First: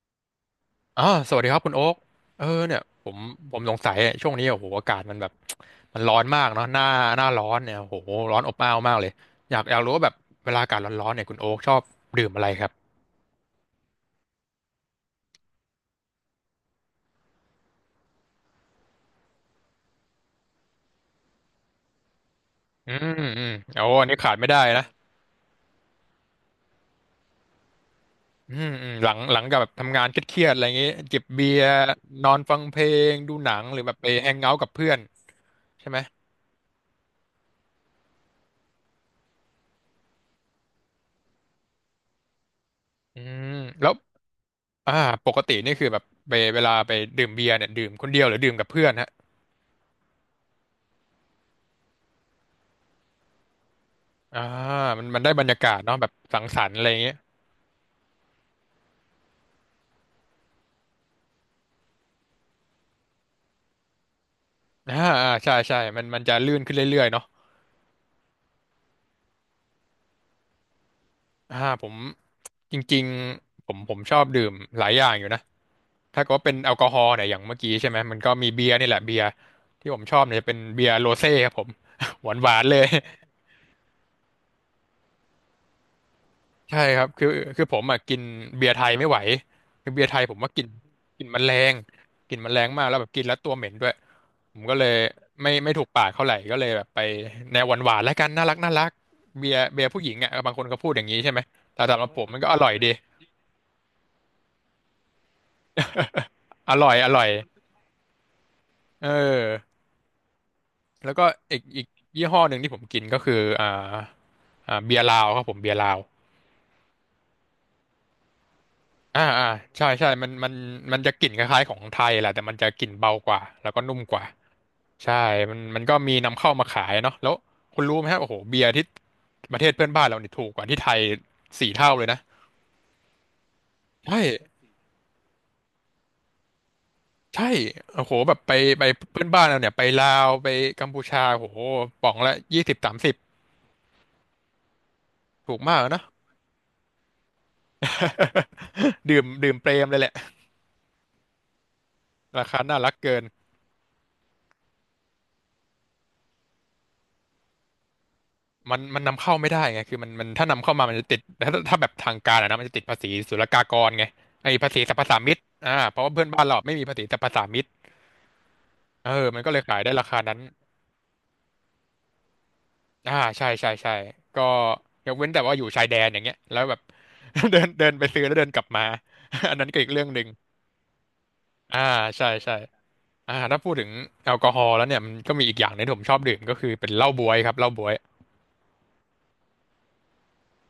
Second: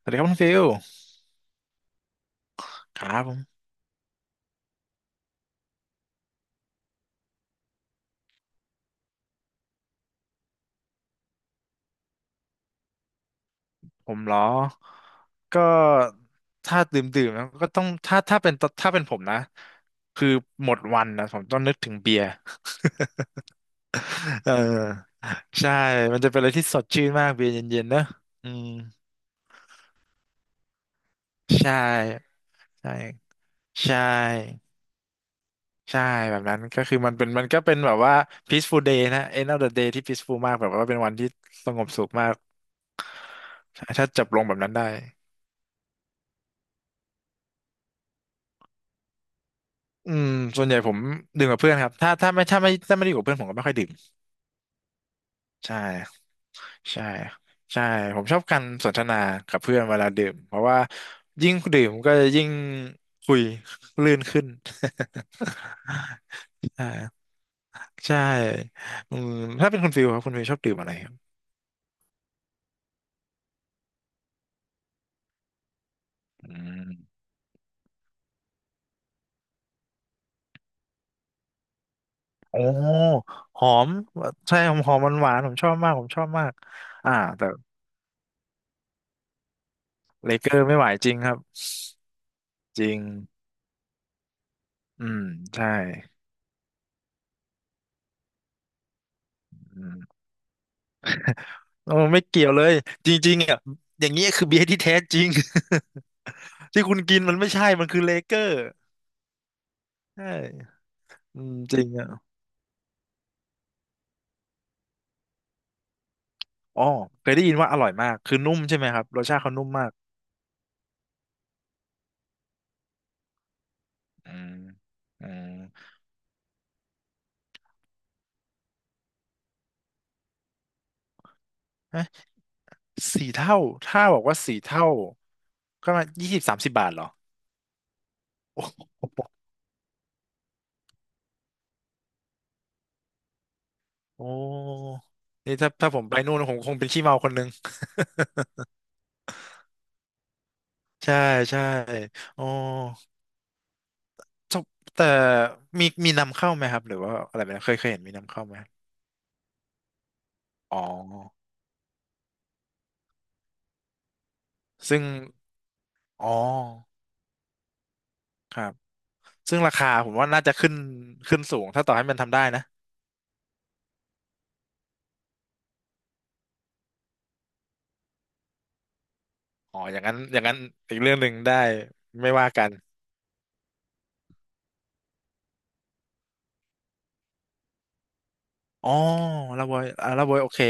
สวัสดีครับคุณฟิลอ่าสวัสดีครับคุณโอ๊กเออเนี่ยคผมรับผผมมสงสัยเนี่ยช่วงนี้โอ้โหอากาศมันแบบมันร้อนมากเนาะหน้าร้อนเนี่ยโอ้โหร้อนอบอ้าวมากเลยอยากรู้ว่าแบบเวลาอากาศร้อนๆเนี่ยคุณโอ๊กชอบดื่มอะไรครับผมเหรอก็ถ้าดื่มแล้วก็ต้องถ้าเป็นถ้าเป็นผมนะคือหมดวันนะผมต้องนึกถึงเบียร์ อืมอืมโอ้อันนี้ขาด ไม่เอได้นะอใช่มันจะเป็นอะไรที่สดชื่นมากเบียร์เย็นๆเนอะอือืมมอืมหลังจากแบบทำงานเครียดๆอะไรอย่างงี้จิบเบียใช่ร์นอนฟังเพลใช่งดูหนังหรือแบใช่บไปแฮงเอาท์กับเพื่อนใช่ไหมใช่แบบนั้นก็คือมันก็เป็นแบบว่า peaceful day นะ end of the day ที่ peaceful มากแบบว่าเป็นวันที่สงบสุขมากอืมแล้วถ้าจับลงแบบนั้นได้อ่าปกตินี่คือแบบเวลาไปดื่มเบียร์เนี่ยดื่มคนเดียวหรือดื่มกับเพื่อนฮะ อืมส่วนใหญ่ผมดื่มกับเพื่อนครับถ้าไม่ได้อยู่กับเพื่อนผมก็ไม่ค่อยดื่ม อ่ามันได้บรรยากาใชศเนาะแบบ่สังสรรค์อะไรอย่างใช่เงี้ยใช่ผมชอบการสนทนากับเพื่อนเวลาดื่มเพราะว่ายิ่งดื่มก็จะยิ่งคุยลื่นขึ้น อ่าใช่ใช่มันมั นจะลื่นขึ้นเรื่อยๆใช่เนาะใช่อืมถ้าเป็นคุณฟิลครับคุณฟิลชอบดื่มอะไรครับอ่าผมจริงๆผมชอบดื่มหลายอย่างอยู่นะถ้าเก็อืเป็นแอลกอมฮอล์เนี่ยอย่างเมื่อกี้ใช่ไหมมันก็มีเบียร์นี่แหละเบียร์ที่ผมชอบเนี่ยจะเป็นเบียร์โรเซ่ครับผม หวานหวาโอ้นเลย หอมใช่หอมหอมหวานๆผมชอบมากผมชอบมากใช่ครับอ่าคือแต่คือผมอ่ะกินเบียร์ไทยไม่ไหวคือเบียร์ไทยเลผมเกว่าอกลิ่ร์นไม่ไหวจริงกลิ่คนรัมับนแรงกลิ่นมันแรงจมากริแล้วงแบบกินแล้วตัวเหม็นด้วยผมก็เลยอืมไม่ใช่ไม่ถูกปากเท่าไหร่ก็เลยแบบไปแนวหวานหวานแล้วกันน่ารักน่ารักเบียร์อืเบียร์ผู้มหญิงอ่ะบางคนก็พูดอย่างนี้ใช่ไหมแต่โอ้สำหรับผไม่มมันเกี่ยก็วอเลร่อยยดีจริงๆอ่ะอย่างนี้ยคือเบียร์ที่แท้จริง อที่ร่อคุยณอกิร่นอยมันไม่ใช่ มันคือเลเกอร์เออใช่แล้วก็อืมอีกจอีริกงอ่ะยี่ห้อหนึ่งที่ผมกินก็คือเบียร์ลาวครับผมเบียร์ลาวอ๋อเคยได้ยินว่าอร่อยมากคือนุ่มใช่ไหมครับรอ่าสชาติอ่าเขานุ่มใช่มากใช่มันจะกลิ่นคล้ายๆของไทยแหละแต่มันจะกลิ่นเบากว่าแล้วก็นุ่มกว่า อืมใช่อืมมันก็มีนำเข้ามาขายเนาะแล้วคุณรู้ไหมฮะโอ้โหเบียร์ที่ประเทศเพื่อนบ้านเราเนี่ยถูกกว่าที่ไทย4 เท่าเลเอ๊ะยนะ สี่เท่าถ้าบใช่อกว่าสี่เท่าก็มายี่สิบสามสิบบาทเหรอใช่โอ้โห แบบไปเพื่อนบ้านเราเนี่ยไปลาวไปกัมพูชาโอ้โหป๋องละ20-30โอ้นี่ถูกถ้ามากถ้าผนะ มไปนู่นผมคงเป็นขี้เมาคนนึง ดื่มดื่มเปรมเลยแหละ ใช่ใช่อ๋ราอคาน่ารักเกิน จบแต่มีนำเข้าไหมครับหรือว่าอะไรไหมเคยเห็นมีนำเข้าไหมมันนำเข้าไม่ได้ไงคือมันถ้านำเข้าอ๋อมามันจะติดแต่ถ้าแบบทางการอะนะมันจะติดภาษีศุลกากรไงไอ้ภาษีสรรซึ่พงสามิตเพราะว่าเพื่อ๋อนอบ้านเราไม่มีภาษีสรรพสามิตครับ เออมันก็เลซึ่งยราขายคาได้ราผมคาว่านั้น น่าจะขึ้นขึ้นสูงถ้าต่อให้มันทำได้นะใช่ใช่ใช่ก็ยกเว้นแต่ว่าอยู่ชายแดนอย่างเงี้ยแล้วแบบ เดินเดินไปซื้อแล้วเดินกลับมา อันนั้นอ๋ก็ออีกอย่าเรื่งองนั้หนนึ่งอย่างนั้นอีกเรื่องหนึ่งได้อ่าใช่ไม่ว่าใช่กันถ้าพูดถึงแอลกอฮอล์แล้วเนี่ยมันก็มีอีกอย่างหนึงที่ผมชอบดื่มก็คือเป็นเหล้าบ๊วยครับเหล้าบ๊วยอ๋อลาบวยลาบวยโอเค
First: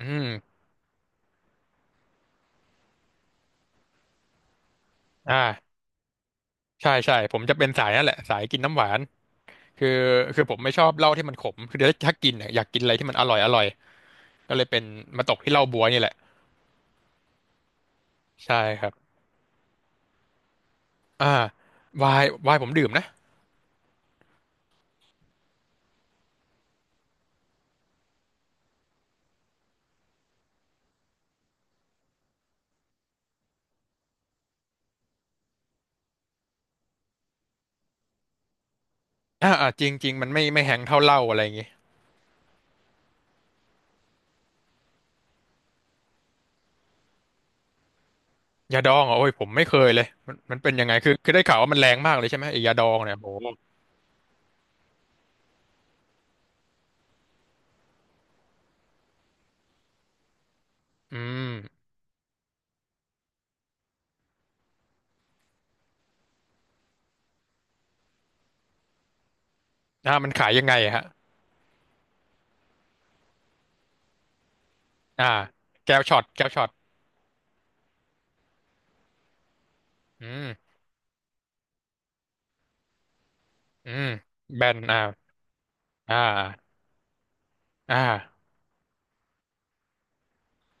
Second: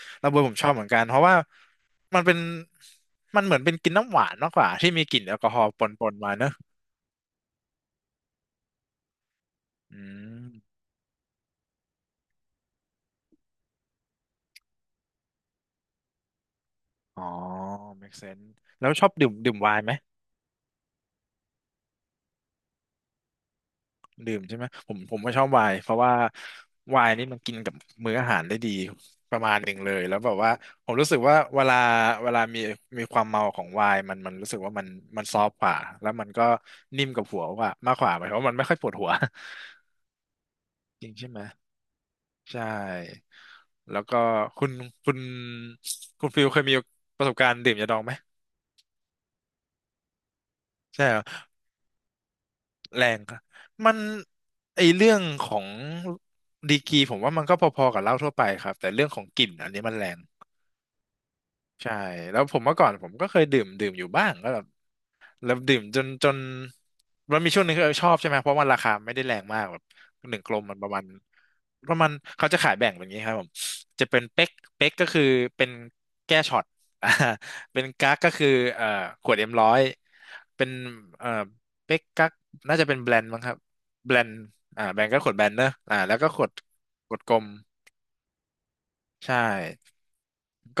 อืมลาบอยผมชอบเหมือนกันเพราะว่ามันเป็นมันเหมือนเป็นกินน้ำหวานมากกว่าที่มีกลิ่นแอลกอฮอล์อ่าปนๆมาเนอะใช่ใช่ผมจะเป็นสายนั่นแหละสายกินน้ำหวานคืออืคือผมไม่มชอบเหล้าที่มันขมคือเดี๋ยวถ้ากินเนี่ยอยากกินอะไรที่มันอร่อยอร่อยก็เลยเป็นมาตกที่เหล้าบ๊วยนี่แหละอ๋อ make sense ใช่คแล้รัวบชอบดื่มไวน์ไหม อ่าไวน์ไวน์ผมดื่มนะดื่มใช่ไหมผมก็ชอบไวน์เพราะว่าไวน์นี่มันกินกับมื้ออาหารได้ดีประมาณหนึ่งเลยแล้วแบบว่าผมรู้สึกว่าเวลามีมีความเมาของไวน์มันรู้สึกว่ามันมันซอฟต์กว่าแล้วมันก็นิ่มกับหัวกว่ามากกว่าหมายความว่ามันไม่ค่อยปวดหัว จริงจริงมันไม่แฮงเท่า จริเหงล้าใช่อะไหมไรอย่างงี้ ใช่แล้วก็คุณคุณคุณฟิลเคยมีประสบการณ์ดื่มยาดองไหมยาดองเหรอโอ้ยผมไม่เคยเลยมันเป็นยังไงใช่คือเหรอ คือได้ข่าวว่ามันแรงมากเลยใช่ไหมไอ้ยาดองแรเนี่ยงโอ้ค่ะโหมันไอเรื่องของดีกรีผมว่ามันก็พอๆกับเหล้าทั่วไปครับแต่เรื่องของกลิ่นอันนี้มันแรงอืมใช่แล้วผมเมื่อก่อนผมก็เคยดื่มอยู่บ้างก็แบบ แล้วดื่มจนมันมีช่วงหนึงที่ชอบใช่ไหมเพราะมันราคาไม่ได้แรงมากแบบมัหนนึ่งขากยลยัมงไงมันประอะมาฮะณประมาณเขาจะขายแบ่งแบบนี้ครับผมจะเป็นเป๊กเป๊กก็คืออ่าเป็นแก้วช็อตแก้แก้วช็อช็อต ต อ่าเป็นกั๊กก็คือเอ่อขวดเอ็มร้อยอืเป็นมเอ่อเป๊กกั๊กน่าจะเป็นแบรนด์มั้งครับอืมแบรนด์แบนแบรนด์ก็ขวดแบรนด์เนอะแล้อ่วก็ขวดาขวดกลมอ่าใช่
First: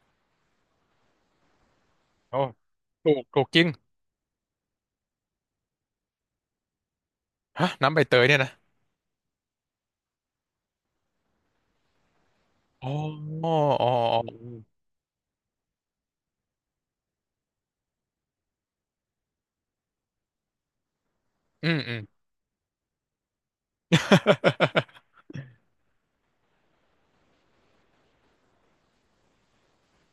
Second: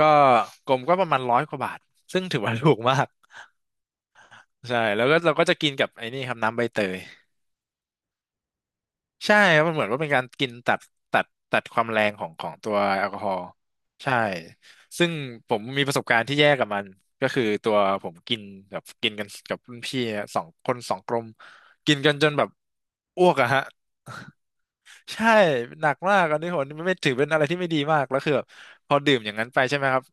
ก็กลมก็ประมาณร้อยกว่าบาทซึ่งโอ้ถือว่าถูกมากถูกถูกจริงใช่แล้วก็เราก็จะกินกับไอ้นี่ครับน้ำใบเตย ฮะน้ำใบเตยเนี่ยนะใช่ครับมันเหมือนว่าเป็นการกินตัดตัดความแรงของของตัวอ๋อแอลกอฮอล์อ๋ออ๋อใช่ซึ่งผมมีประสบการณ์ที่แย่กับมันก็คือตัวผมกินแบบกินกันกับรุ่นพี่สองคนสองกลมอืมอืกินม กันจนแบบอ้วกอะฮะ ใช่หนักมากอันนี้ผมไม่ไม่ถือเป็นอะไรที่ไม่ดีมากแล้วคือแบบพอดื่มอย่างนั้นไปใช่ไหมครับ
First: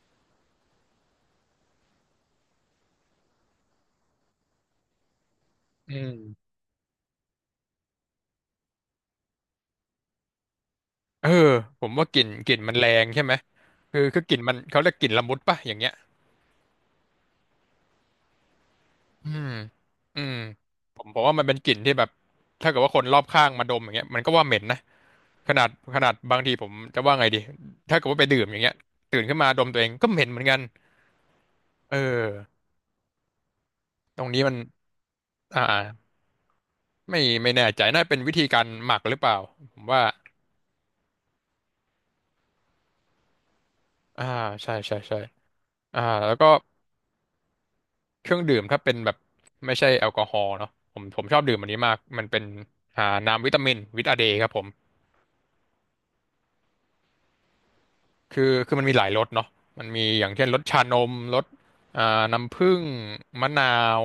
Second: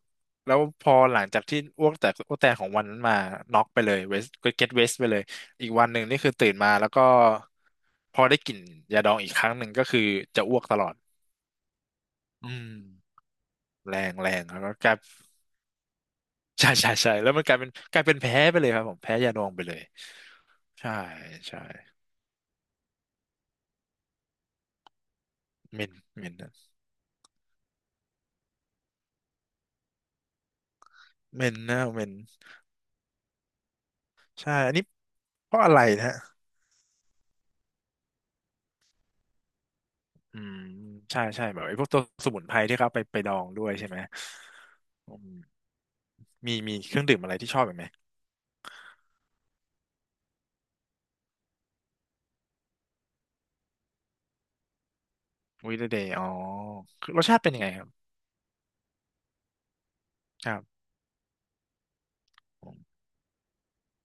แล้วพอหลังจากที่อ้วกแตกของวันนั้นมาน็อกไปเลยเวสก็เก็ตเวสไปเลยอีกวันอืหนึ่งมนี่คือตื่นมาแล้วก็พอได้กลิ่นยาดองอีกครั้งหนึ่งก็คือจะอ้วกตลอดเออผมว่ากลิ่นกอืลิ่นมัมนแรงใช่ไหมแรคืองคือแรกลิ่นงมันแล้วก็เขากเรียลากยกลิ่นละมุดป่ะอย่างเงี้ย ใช่ใช่ใช่แล้วมันกลายเป็นแพ้ไปเลยครับผมแพ้อืยาดอมงไปเลยอืมใช่ผมว่ามันเป็นใช่กลิ่นที่แบบถ้าเกิดว่าคนรอบข้างมาดมอย่างเงี้ยมันก็ว่าเหม็นนะขนาดเหม็นขนาดเมนบางทีนะผมจะว่าไงดีถ้าเกิดว่าไปดื่มอย่างเงี้ยตื่นขึ้นมาดมตัวเองก็เหม็นเหมือนกันเหม็นนะเออเมนตรงนี้ใช่มันอันนี้เพอ่าราะอะไรนะ ไม่แน่ใจน่าเป็นวิธีการหมักหรือเปล่าผมว่าอืมใช่ใช่แบบไอ้พวกตัวสมุนไพรที่เขาเอาไปดองด้วยใช่ไหมอ่าใช่ใช่อืใช่มอ่าแล้วก็มีเครื่องดื่มอะไรที่ชอบอีกไหมเครื่องดื่มถ้าเป็นแบบไม่ใช่แอลกอฮอล์เนาะผมชอบดื่มอันนี้มากมันเป็นน้ำวิตามินวิตาเดย์ครับผม วิเดเดย์อ๋อคือรสชาติเป็นยังไงครับคือมันมีหลายรสเนาะมันมีอย่างเช่นครรัสบชานมรสอ่าผน้ำผึ้มงมะนาว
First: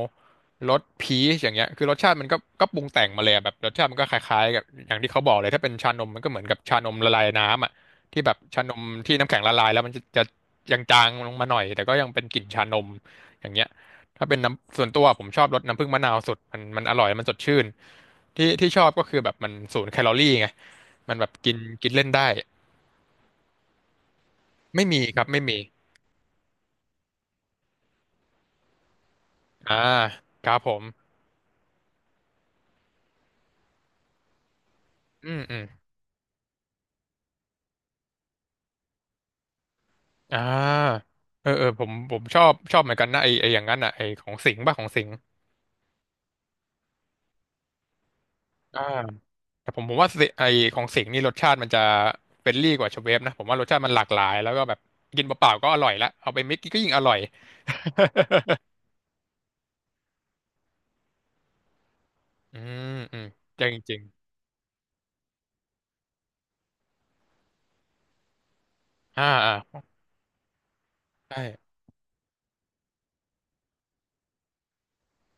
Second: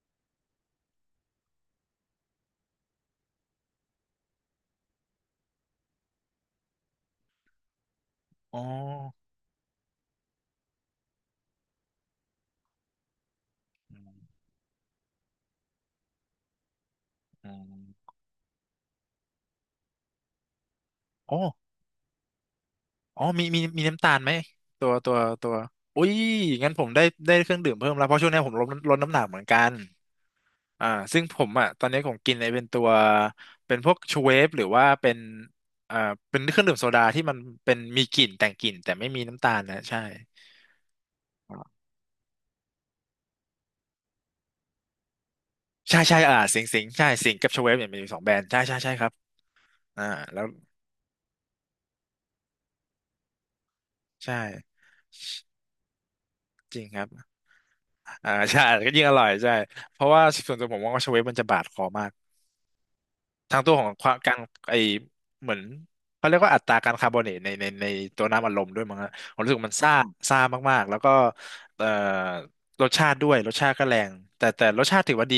รสพีชอย่างเงี้ยคือรสชาติมันก็ปรุงแต่งมาเลยอะแบบรสชาติมันก็คล้ายๆกับอย่างที่เขาบอกเลยถ้าเป็นชานมมันก็เหมือนกับชานมละลายน้ำอ่ะที่แบบอ๋อชานมที่น้ำแข็งละลายแล้วมันจะจางๆลงมาหน่อยแต่ก็ยังเป็นกลิ่นชานมอย่างเงี้ยอืมถ้าเป็นน้ำส่วนตัวผมชอบรสน้ำผึ้งมะนาวสุดมันอร่อย มันสดอืชื่น มที่ชอบก็คือแบบมันศูนย์แคลอรี่ไงมันแบบอ๋อกินกินเล่นได้อ๋อมีน้ำตาลไหมไม่ตัวมีตัควรับไม่ตัวมี อุ้ยงั้นผมได้ได้เครื่องดื่มเพิ่มแล้วเพราะช่วงนี้ผมลดลดน้ำหนักเหมือนกัน อ่าครับผมอ่าซึ่งผมอ่ะตอนนี้ผมกินไอ้เป็นตัว เป็นพวกชูเวฟหรือว่าเป็นอืมอืมอ่าเป็นเครื่องดื่มโซดาที่มันเป็นมีกลิ่นแต่งกลิ่นแต่ไม่มีน้ำตาลนะ ใช่ อ่าเออผมชอบเหมือนกันนะไออย่างนั้นอ่ะไอของสิงห์ป่ะของสิงห์ใช่ใช่สิงใช่สิงกับชเวฟเนี่ยมีสองแบรนด์ ใช่ใช่อ่าใช่ครับแต่ผมอ่าว่าสิแล้ไอวของสิงห์นี่รสชาติมันจะเฟรนลี่กว่าชเวฟนะผมว่ารสชาติมันหลากหลายใช่ แล้วก็แบบกินเปล่าๆก็อร่อยละเอาไปมิกจก็ริงยิ่งคอรับ ร่อย ใช่ ก็ยิ่งอร่อยใช่ เพราะว่าส่วนตัวผมมองว่าชเวฟมันจะบาดคอมาก อืมอืมทาจงริตังวขอจงริงความการไอเหมือนเขาเรียกว่าอัตราการคาร์บอเนตในตัวน้ำอัดลมด้วยมั้งฮะอ่าผมรู้สึกมันอ่าซ่าซ่ามากๆแล้วก็ใช่เอ่อรสชาติด้วยรสชาติก็แรงแต่รสชาติถือว่าดี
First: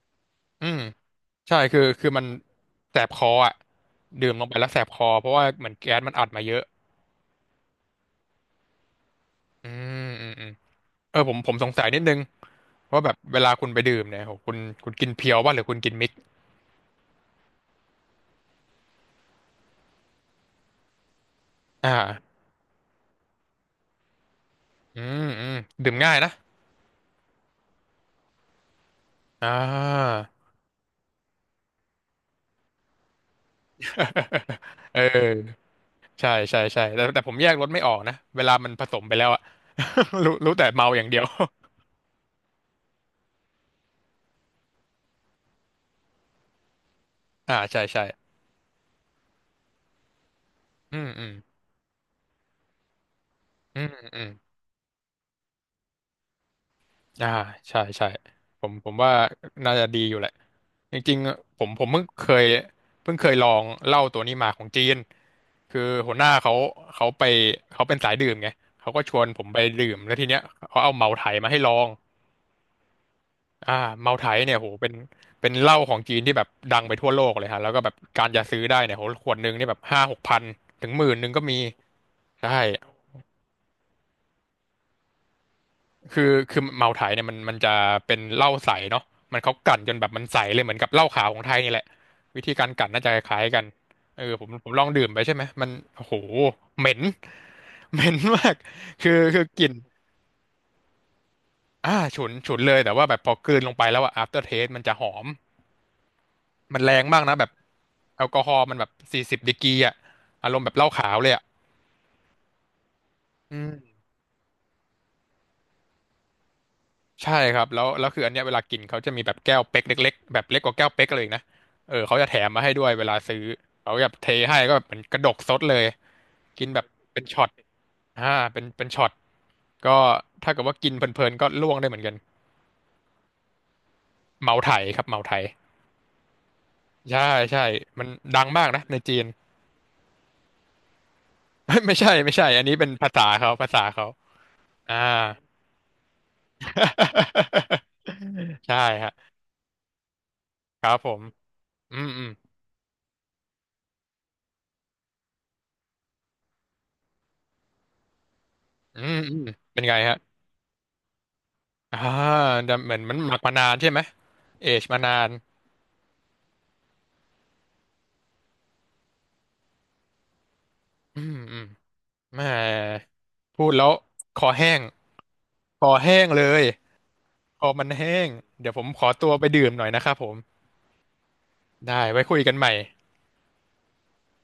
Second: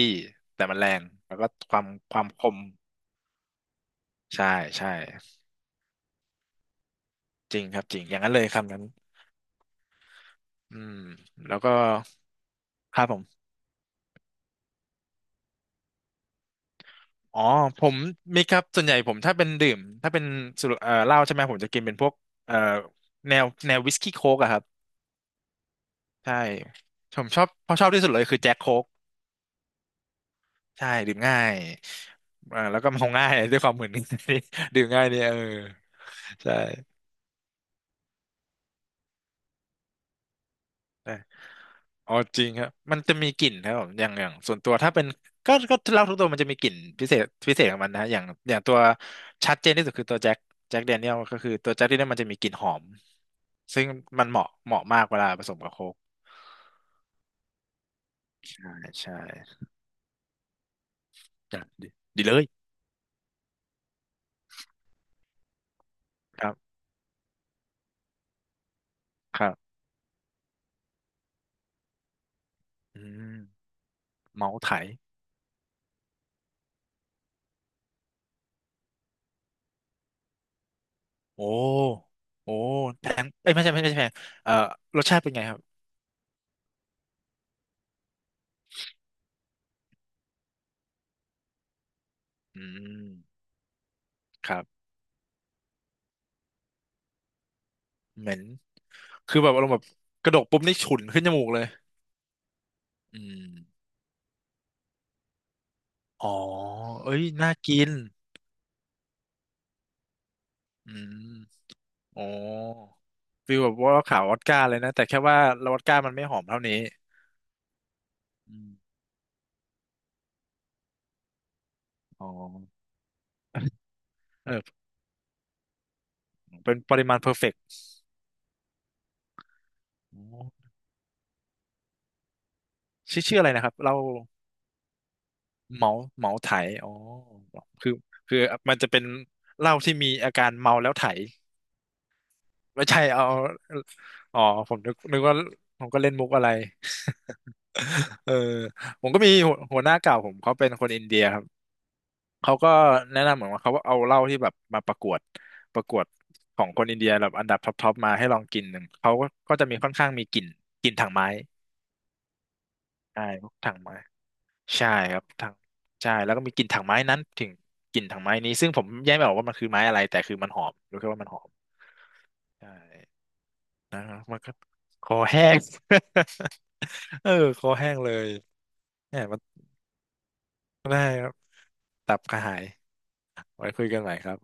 แต่อืมันมแรงแล้วก็ใช่คคืวาอมคือความันมคมแสบคออ่ะดื่มลใช่งไปแล้วแสบใช่คอเพราะว่าเหมือนแก๊สมันอัดมาเยอะจริงครับจริงอย่างนั้นเลยคำนั้นอืมอืมอืม อืมเออผมผแล้มวสก็งสัยนิดนึงคว่ารับแบผบเวมลาคุณไปดื่มเนี่ยโหคุณกินเพียวป่ะหรือคุณกินมิกซ์อ๋อผมมีครับส่วนใหญ่ผมถ้าเป็นดื่มถ้าเป็นสุรเหล้าใช่ไหมผมจะกินเป็อ่านพวกเอ่อแนววิสกี้โค้กอะครับ อืมอืมดื่มง่ายนะใช่ผมชอบเพราะชอบที่สุดเลยคือแจ็คโค้กอ่า ใช่ดื่มง่ายแล้วก็เมาง่า ยด้วยความเหมอนนี่ ดื่ม เอง่ายเนี่ยเอออใช่ใช่ใช่ใช่แต่ผมแยกรสไม่ออกนะเวลามันผสมไปแล้วอะ รู้แต่เมาอย่างใช่เดียว อ๋อจริงครับมันจะมีกลิ่นครับผมอย่างส่วนตัวถ้าเป็นก็เหล้าทุกตัวมันจะมีกลิ่นพิเศษ พิอ่าเศษขอใช่งมันใช่นะอย่างอย่างตัวชัดเจนที่สุดคือตัวแจ็คแจ็คแดอืเนีมยลอืมก็คือตัวแจ็คแดเนียลมันจะมีกลิ่นหอมอืซึ่งมอืมันมเหมาะเหมาะมากเวลาผสมกับโค้กอ่าใช่ใช่ผใช่มผมว่าใช่น่าจะดีอยู่แหละ จริงๆผจ้ะมผดีมเพิ่งดีเคเลยยเพิ่งเคยลองเหล้าตัวนี้มาของจีนคือหัวหน้าครัเขาบเขาไปเขาเป็นสายดื่มไงเขาก็ชวนคผมรัไปบดื่มแล้วทีเนี้ยเขาเอาเมาไถมาให้ลองอืมอ่าเมาไถเมาเนี่ยส์โหไถ เป็นเป็นเหล้าของจีนที่แบบดังไปทั่วโลกเลยฮะแล้วก็แบบการจะซื้อได้เนี่ยโหขวดหนึงนี่แบบ5,000-6,000ถึง10,000ก็โอมี้ ใช่ โอ้แพงเอ้ยไม่ใช่ไม่ใช่แพงเอ่อรสชาติเป็นไงครับคือเมาไถเนี่ยมันจะเป็นเหล้าใสเนาะมันเขากลั่นจนแบบมันใสเลยเหมือนกับเหล้าขาวของไทยนี่แหละวิธีอืการกลั่นน่าจะคล้ามยกันเออผมครัผมบลองดื่มไปใช่ไหมมันโอ้โหเหม็น เหม็นเหม็นมากคือคือคือแบบกอารลิ่มนณ์แบบกระดกปุ๊บนี่ฉุนขึ้นจมูกเลยอ่าฉุนเลยแต่ว่าแบอืบพอกลืนลงมไปแล้วอะ after taste มันจะหอมอ๋อ มันแรงเอ้มายกนะแบน่าบกินแอลกอฮอล์มันแบบ40 ดีกรีอะอารมณ์แบบเหล้าอืขาวเลยมอะอ๋อฟีอืลแบบว่าม ขาววอดก้าเลยนะแต่แค่ว่าเราวอดก้ามันไม่หอมเท่านี้ใช่ครับแล้วคืออันเนี้ยเวอืลามกินเขาจะมีแบบแก้วเป๊กเล็กๆแบบเล็กกว่าแก้วเป๊กเลยนะเออเขาอ๋จะอแถมมาให้ด้วยเวลาซื้อเขาแบบเทเอให้อก็แบบเหมือนกระดกซดเลยกินเป็นแบบปริมาเป็ณนเพอร์ช็เฟอตกต์อ่าเป็นช็อตก็อ๋ถ้าเกิดอว่ากินเพลินๆก็ล่วงได้เหมือนกันชื่ออะไรนะครับเราเมาไถครับเมาไถเหมาเหมาไถอ๋อใช่ใช่คือมันคือดังมากมันนะจะในเป็นจีน เหล้าที่มีอาการเมาแล้วไถ ไม่ไม่ใช่อันนี้ไม่เป็นใช่เอาภาษาเขาอ๋อผมนึกอ่า นึกว่าผมก็เล่นมุกอะไร เออใช่ผมฮะก็มีหัวหน้าเก่าผมเขาเป็นคคนรับอินผเดีมยครับอืมอืมเขาก็แนะนำเหมือนว่าเขาเอาเหล้าที่แบบมาประกวดประกวดของคนอินเดียแบบอันดับท็อปทอปมาให้ลองกินหนึ่งอืเขามก็อืมก็จะมีเป็นค่อไงนข้างฮะ มีกลิ่นกลิ่นถังไม้อ่าแต่เหมือนมันใช่หมักพวมากนาถันงใช่ไม้ไหม เอจใช่มานาครับนถังใช่แล้วก็มีกลิ่นถังไม้นั้นถึงกลิ่นถังไม้นี้ซึ่งผมแยกไม่ออกว่ามันคือไม้อะไรแต่คือมันหอมรู้แค่อืว่ามันมหอมอืมแหมใช่ พูดแล้วนะับมันคอก็แห้งคอแห้ง คอแห้งเล ยเออคคออมันแห้งเลแห้ยง เดี๋ยวผมขอเนี่ยตัวมันไปดื่มหน่อยนะครับผม ได้ครับได้ตับไว้กคุระยกัหานยใหม่ไว้คุยกันใหม่ครับ